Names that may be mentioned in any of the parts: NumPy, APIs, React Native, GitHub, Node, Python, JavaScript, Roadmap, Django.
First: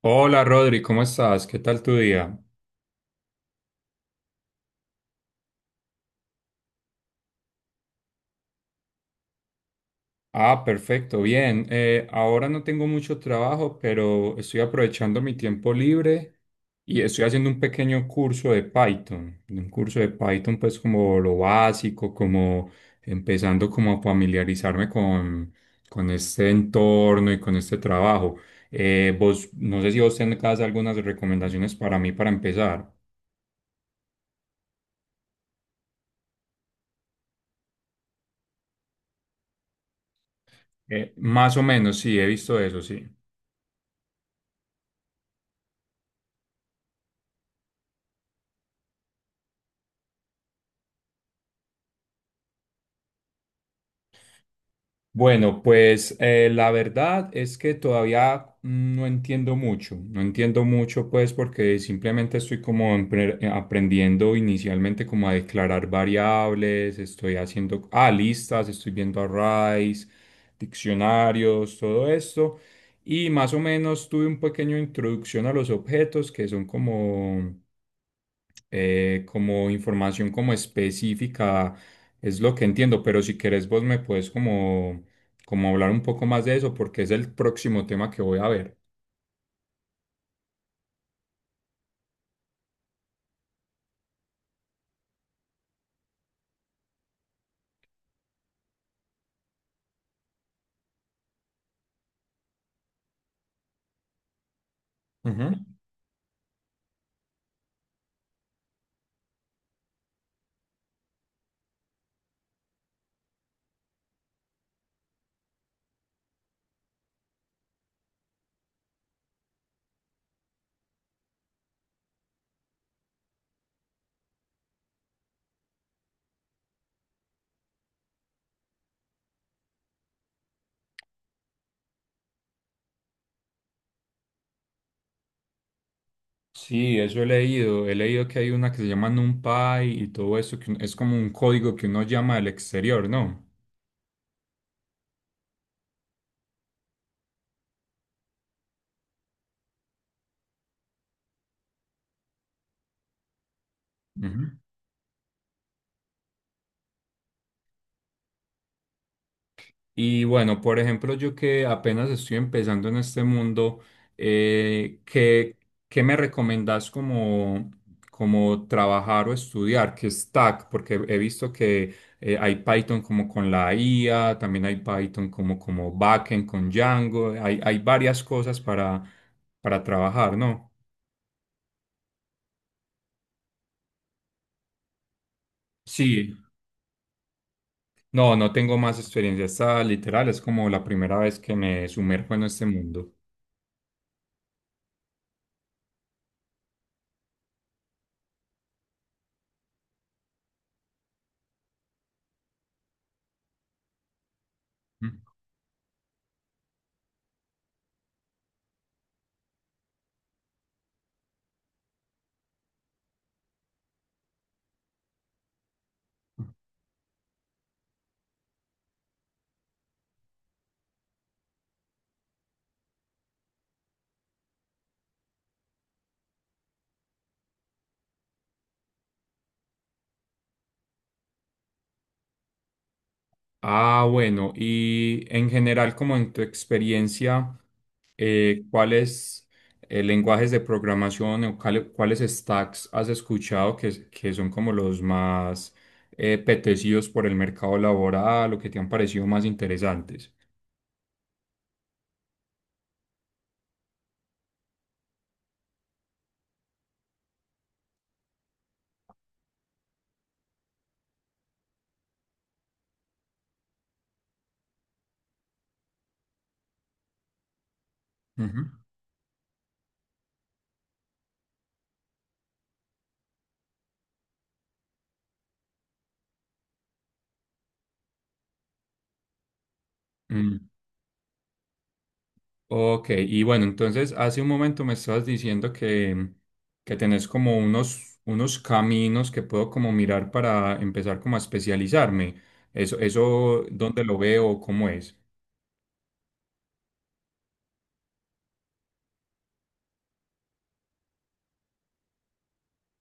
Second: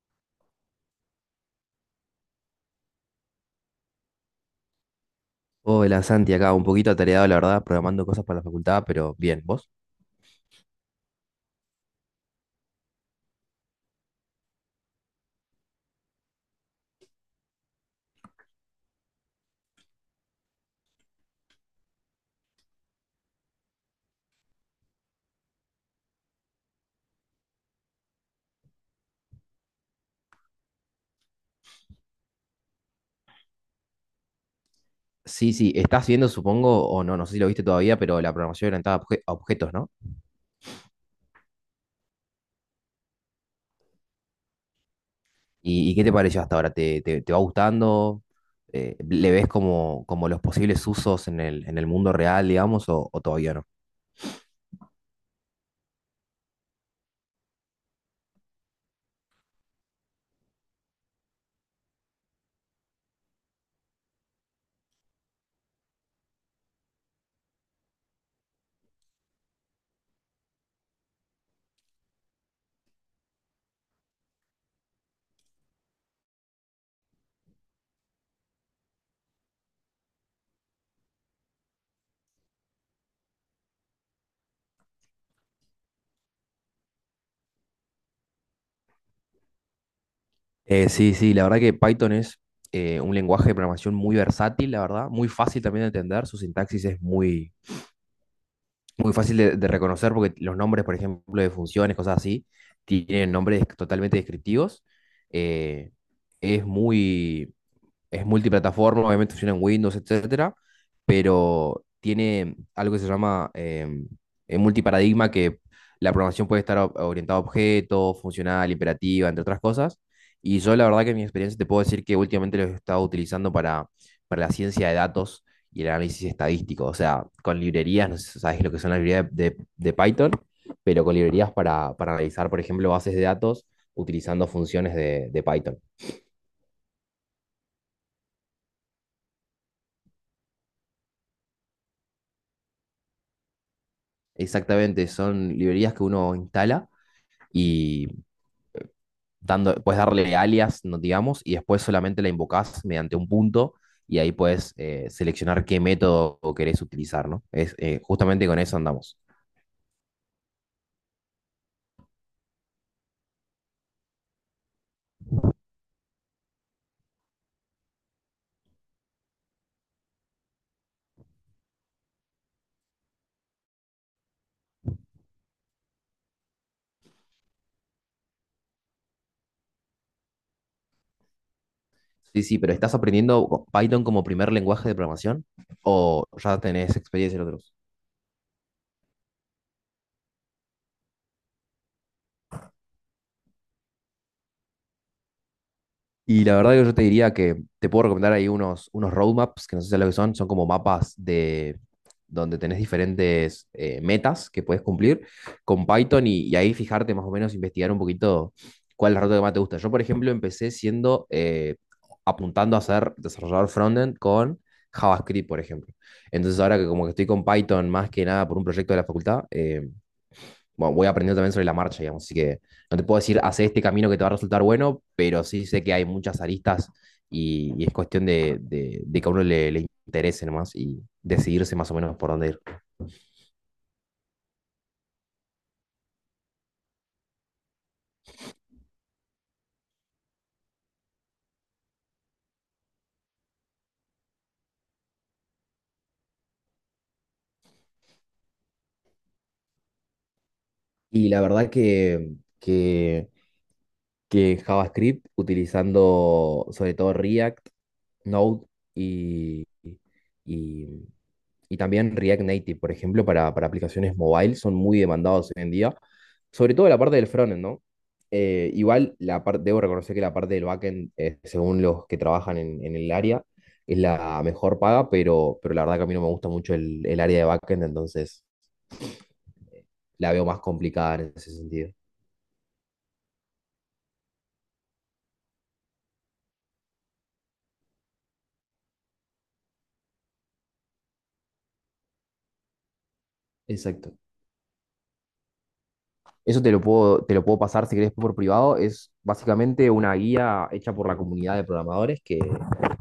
Hola Rodri, ¿cómo estás? ¿Qué tal tu día? Hola Santi, acá un poquito atareado, la verdad, programando cosas para la facultad, pero bien, ¿vos? Ah, perfecto, bien. Ahora no tengo mucho trabajo, pero estoy aprovechando mi tiempo libre y estoy haciendo un pequeño curso de Python. Un curso de Python pues como lo básico, como empezando como a familiarizarme con este entorno y con este trabajo. Vos, no sé si vos tenés algunas recomendaciones para mí para empezar. Sí, sí, estás viendo, supongo, o no, no sé si lo viste todavía, pero la programación orientada a objetos, ¿no? Más o menos, sí, he visto eso, sí. ¿Y qué te pareció hasta ahora? ¿Te va gustando? ¿Le ves como los posibles usos en en el mundo real, digamos, o todavía no? Bueno, pues la verdad es que todavía no entiendo mucho, no entiendo mucho pues porque simplemente estoy como aprendiendo inicialmente como a declarar variables, estoy haciendo listas, estoy viendo arrays, diccionarios, todo esto y más o menos tuve un pequeño introducción a los objetos que son como como información como específica, es lo que entiendo, pero si querés vos me puedes como hablar un poco más de eso porque es el próximo tema que voy a ver. Sí, sí, la verdad que Python es un lenguaje de programación muy versátil, la verdad, muy fácil también de entender. Su sintaxis es muy fácil de reconocer, porque los nombres, por ejemplo, de funciones, cosas así, tienen nombres totalmente descriptivos. Ujú. eh, es muy, es multiplataforma, obviamente funciona en Windows, etcétera, pero tiene algo que se llama multiparadigma, que la programación puede estar orientada a objetos, funcional, imperativa, entre otras cosas. Y yo la verdad que, en mi experiencia, te puedo decir que últimamente lo he estado utilizando para, la ciencia de datos y el análisis estadístico. O sea, con librerías, no sé si sabes lo que son las librerías de Python, pero con librerías para, analizar, por ejemplo, bases de datos utilizando funciones de Python. Sí, eso he leído. He leído que hay una que se llama NumPy y todo eso, que es como un código que uno llama al exterior, ¿no? Exactamente, son librerías que uno instala y, puedes darle alias, no digamos, y después solamente la invocás mediante un punto, y ahí Ujú. puedes seleccionar qué método querés utilizar, ¿no? Justamente con eso andamos. Y bueno, por ejemplo, yo que apenas estoy empezando en este mundo, eh, ¿qué, ¿qué me recomendás como trabajar o estudiar? ¿Qué stack? Porque he visto que hay Python como con la IA, también hay Python como backend con Django, hay varias cosas para trabajar, ¿no? Sí, sí, pero ¿estás aprendiendo Python como primer lenguaje de programación, o Sí, ya tenés experiencia en otros? No tengo más experiencia, esta literal es como la primera vez que me sumerjo en este mundo. Y la verdad que yo te diría que te puedo recomendar ahí unos, roadmaps, que no sé si es lo que son, son como mapas de donde tenés diferentes metas que puedes cumplir con Python, y ahí fijarte más o menos, investigar un poquito cuál es la ruta que más te gusta. Yo, por ejemplo, empecé apuntando a ser desarrollador frontend con JavaScript, por ejemplo. Entonces ahora, que como que estoy con Python más que nada por un proyecto de la facultad, bueno, voy aprendiendo también sobre la marcha, digamos. Así que no te puedo decir, hace este camino que te va a resultar bueno, pero sí sé que hay muchas aristas, y es cuestión de que a uno le interese nomás y decidirse más o menos por dónde ir. Ah, bueno, y en general, como en tu experiencia, ¿cuáles lenguajes de programación o cuáles stacks has escuchado que son como los más apetecidos por el mercado laboral o que te han parecido más interesantes? Y la verdad que, que que JavaScript, utilizando sobre todo React, Node, y, y, y también React Native, por ejemplo, para aplicaciones mobile, son muy demandados hoy en día, sobre todo la parte del frontend, ¿no? Ujú. Igual, la parte, debo reconocer que la parte del backend, según los que trabajan en, el área, es la mejor paga, pero la verdad que a mí no me gusta mucho el área de backend, entonces la veo más complicada en ese sentido. Ok, y bueno, entonces hace un momento me estabas diciendo que tenés como unos caminos que puedo como mirar para empezar como a especializarme. Eso, ¿dónde lo Exacto. veo? ¿Cómo es? Eso te lo puedo pasar si querés por privado. Es básicamente una guía hecha por la comunidad de programadores,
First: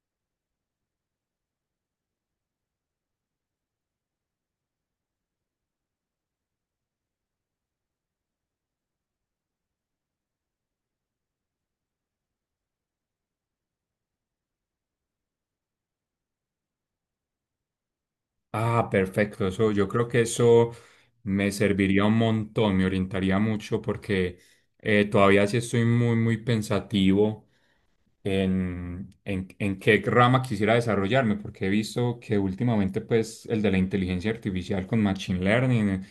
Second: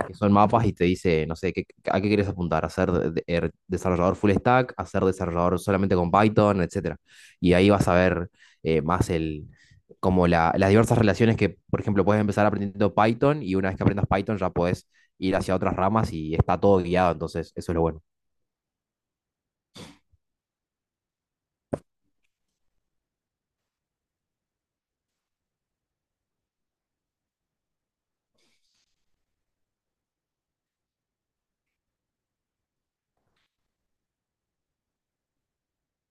que son mapas, y te dice, no sé, a qué quieres apuntar: a ser desarrollador full stack, a ser desarrollador solamente con Python, etcétera. Y ahí vas a ver más como las diversas relaciones, que, por ejemplo, puedes empezar aprendiendo Python, y una vez que aprendas Python ya puedes ir hacia otras ramas, y está todo guiado, entonces eso es lo bueno. Ah, perfecto. Eso, yo creo que eso me serviría un montón, me orientaría mucho porque todavía sí estoy muy, muy pensativo en qué rama quisiera desarrollarme, porque he visto que últimamente pues el de la inteligencia artificial con machine learning eh,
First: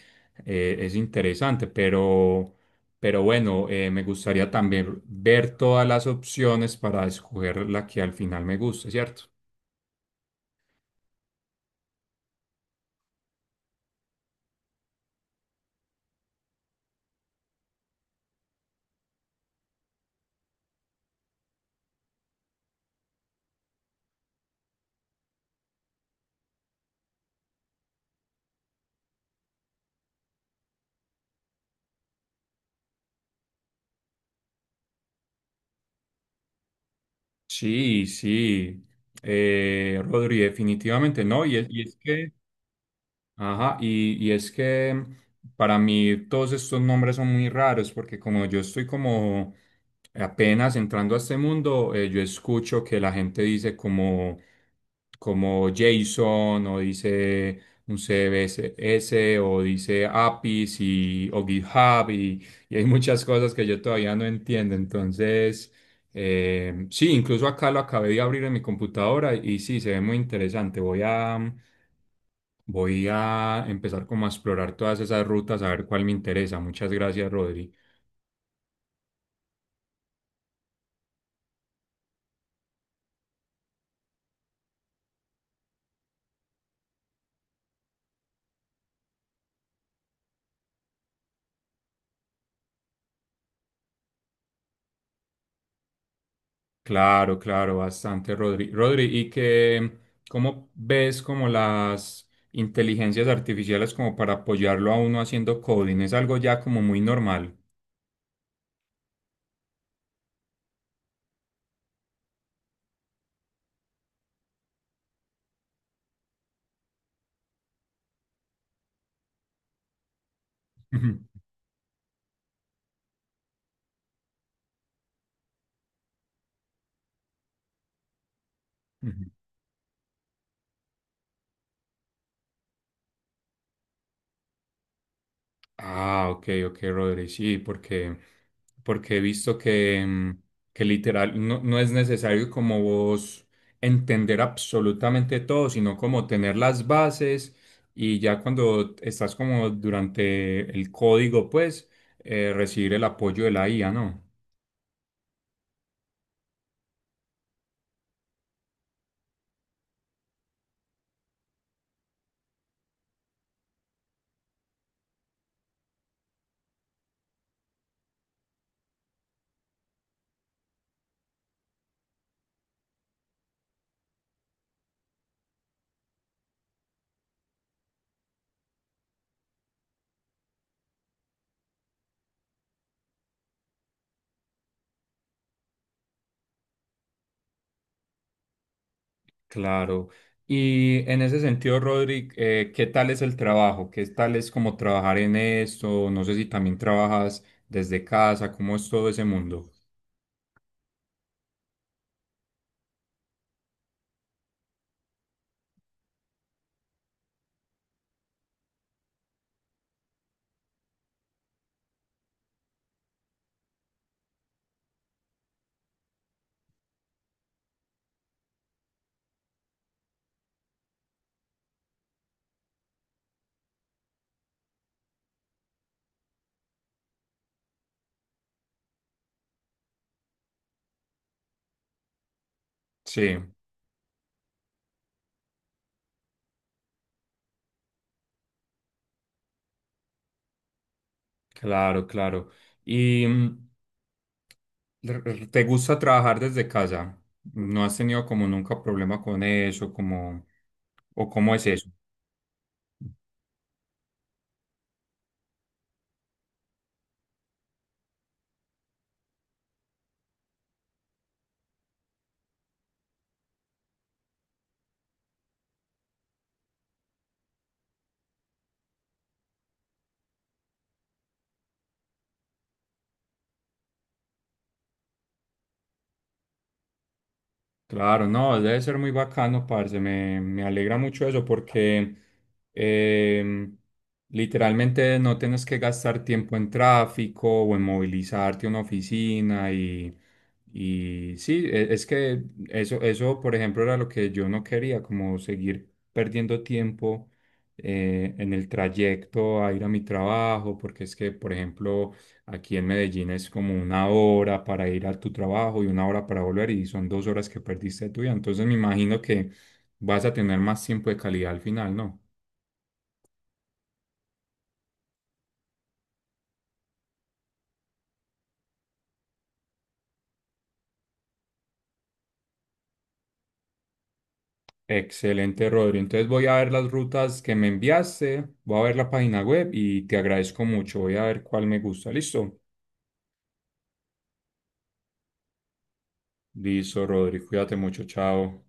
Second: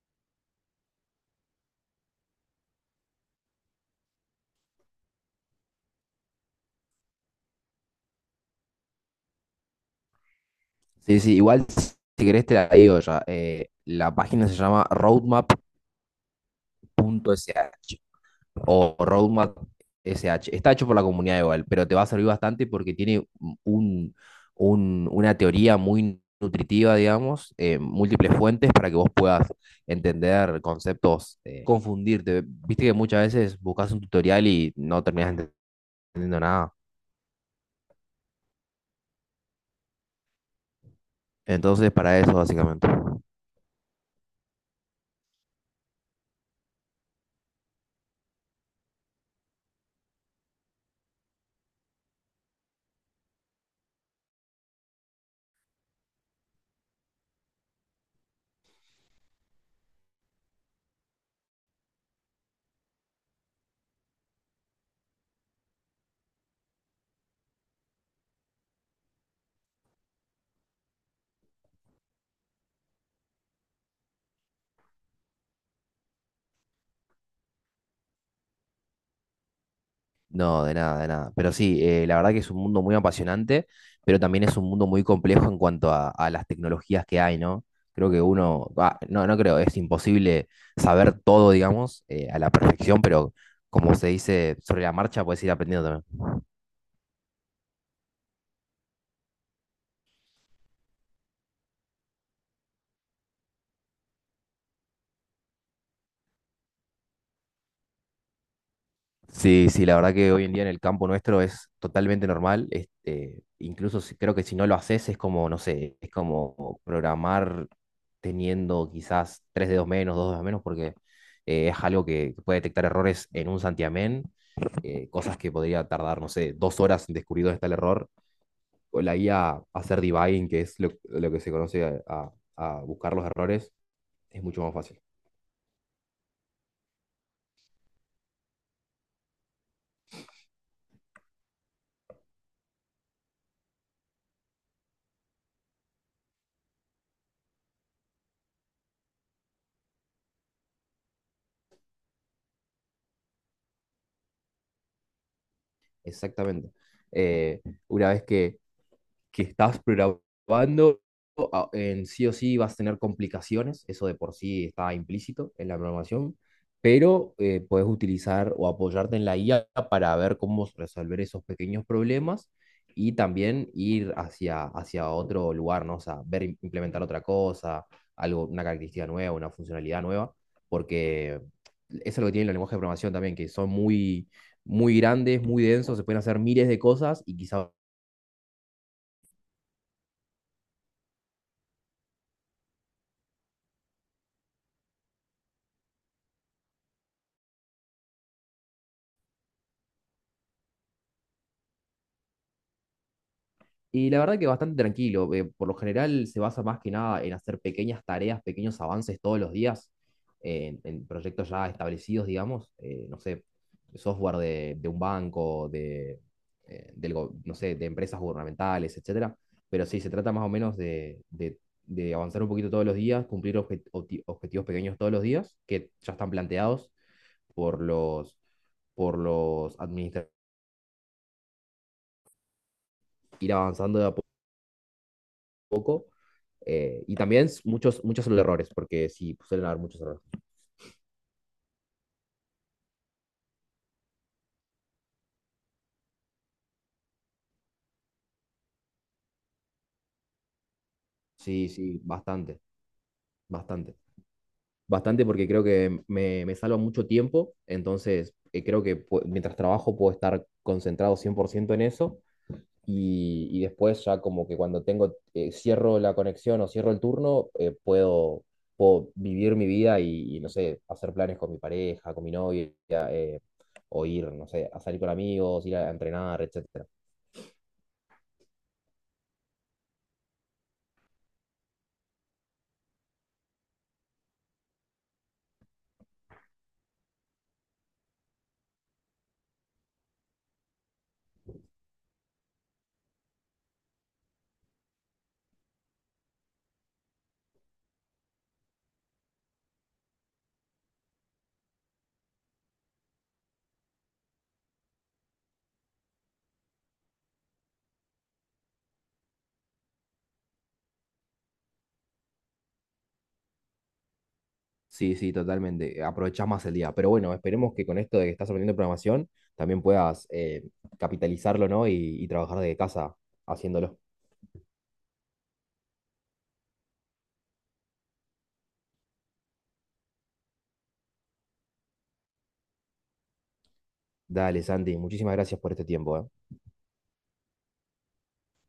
eh, es interesante, pero bueno, me gustaría también ver todas las opciones para escoger la que al final me guste, ¿cierto? Sí, sí, igual si querés te la digo ya. La página se llama roadmap.sh, o roadmap.sh. Está hecho por la comunidad igual, pero te va a servir bastante porque tiene un, una teoría muy nutritiva, digamos, múltiples fuentes para que vos puedas entender conceptos, confundirte. Viste que muchas veces buscas un tutorial y no terminas entendiendo nada. Sí, sí, Rodri, definitivamente no, y Entonces, es para que... eso, básicamente. Ajá, y es que para mí todos estos nombres son muy raros porque como yo estoy como apenas entrando a este mundo, yo escucho que la gente dice como Jason o dice un CBSS o dice APIs o GitHub y hay muchas cosas que yo todavía no entiendo. Entonces, sí, incluso acá lo acabé de abrir en mi computadora y sí, se ve muy interesante. Voy a... Voy a empezar como a explorar todas esas rutas, a ver cuál me interesa. Muchas gracias, Rodri. No, de nada, de nada. Pero sí, la verdad que es un mundo muy apasionante, pero también es un mundo muy complejo en cuanto a, las tecnologías que hay, ¿no? Creo que uno, no, no creo, es imposible saber todo, digamos, a la perfección, pero, como se dice, sobre la marcha puedes ir aprendiendo también. Claro, claro, bastante, Rodri. Rodri, ¿cómo ves como las inteligencias artificiales como para apoyarlo a uno haciendo coding? Es algo ya como muy normal. Sí, sí, la verdad que hoy en día en el campo nuestro es totalmente normal. Incluso, creo que si no lo haces es como, no sé, es como programar teniendo quizás tres dedos menos, dos dedos menos, porque es algo que, puede detectar errores en un santiamén, cosas que podría tardar, no sé, dos horas en descubrir dónde está el error. O la IA hacer debugging, que es lo, que se conoce a, a buscar los errores, es mucho más fácil. Ah, ok, ok, Rodri, sí, porque he visto que, que literal no es necesario como vos entender absolutamente todo, sino como tener las bases y ya cuando estás como durante el código, pues recibir el apoyo de la IA, ¿no? Exactamente. Eh, una vez que, estás programando, en sí o sí vas a tener complicaciones, eso de por sí está implícito en la programación, pero puedes utilizar o apoyarte en la IA para ver cómo resolver esos pequeños problemas, y también ir hacia, otro lugar, ¿no? O sea, ver implementar otra cosa, algo, una característica nueva, una funcionalidad nueva, porque eso es lo que tiene el lenguaje de programación también, que son muy, muy grandes, muy densos, se pueden hacer miles de cosas y quizás... Claro. Y en ese sentido, Rodri, ¿qué tal es el trabajo? ¿Qué tal es como trabajar en esto? No sé si también trabajas desde casa, ¿cómo es todo ese mundo? Y la verdad que bastante tranquilo. Por lo general se basa más que nada en hacer pequeñas tareas, pequeños avances todos los días, en proyectos ya establecidos, digamos. No sé, software de, un banco, no sé, de empresas gubernamentales, etcétera. Pero sí, se trata más o menos de, de avanzar un poquito todos los días, cumplir objetivos pequeños todos los días que ya están planteados por los, administradores, Sí. ir avanzando de a poco. Y también muchos, son los errores, porque sí, suelen haber muchos errores. Claro, claro. ¿Y te gusta trabajar desde casa? ¿No has tenido como nunca problema con eso? Como, ¿o cómo es Sí, eso? sí, bastante, bastante. Bastante, porque creo que me, salva mucho tiempo, entonces creo que mientras trabajo puedo estar concentrado 100% en eso, y, después, ya como que cuando cierro la conexión o cierro el turno, puedo, vivir mi vida y, no sé, hacer planes con mi pareja, con mi novia, eh, o ir, no sé, a salir con amigos, ir a entrenar, etc. Claro, no, debe ser muy bacano, parce. Me alegra mucho eso porque em, literalmente no tienes que gastar tiempo en tráfico o en movilizarte a una oficina y sí, es que eso, por ejemplo, era lo que yo no quería, como seguir perdiendo tiempo en el trayecto a ir a mi trabajo, porque es que, por ejemplo, aquí en Medellín es como 1 hora para ir a tu trabajo y 1 hora para volver y son 2 horas que perdiste de tu vida. Entonces me imagino que vas a tener más tiempo de calidad al final, ¿no? Sí, sí, totalmente. Aprovechás más el día. Pero bueno, esperemos que, con esto de que estás aprendiendo programación, también puedas capitalizarlo, ¿no? Y trabajar desde casa haciéndolo. Excelente, Rodri. Entonces voy a ver las rutas que me enviaste, voy a ver la página web y te agradezco mucho. Voy a ver cuál me gusta. ¿Listo? Dale, Santi, muchísimas gracias por este tiempo, ¿eh? Listo, Rodri. Cuídate mucho. Chao.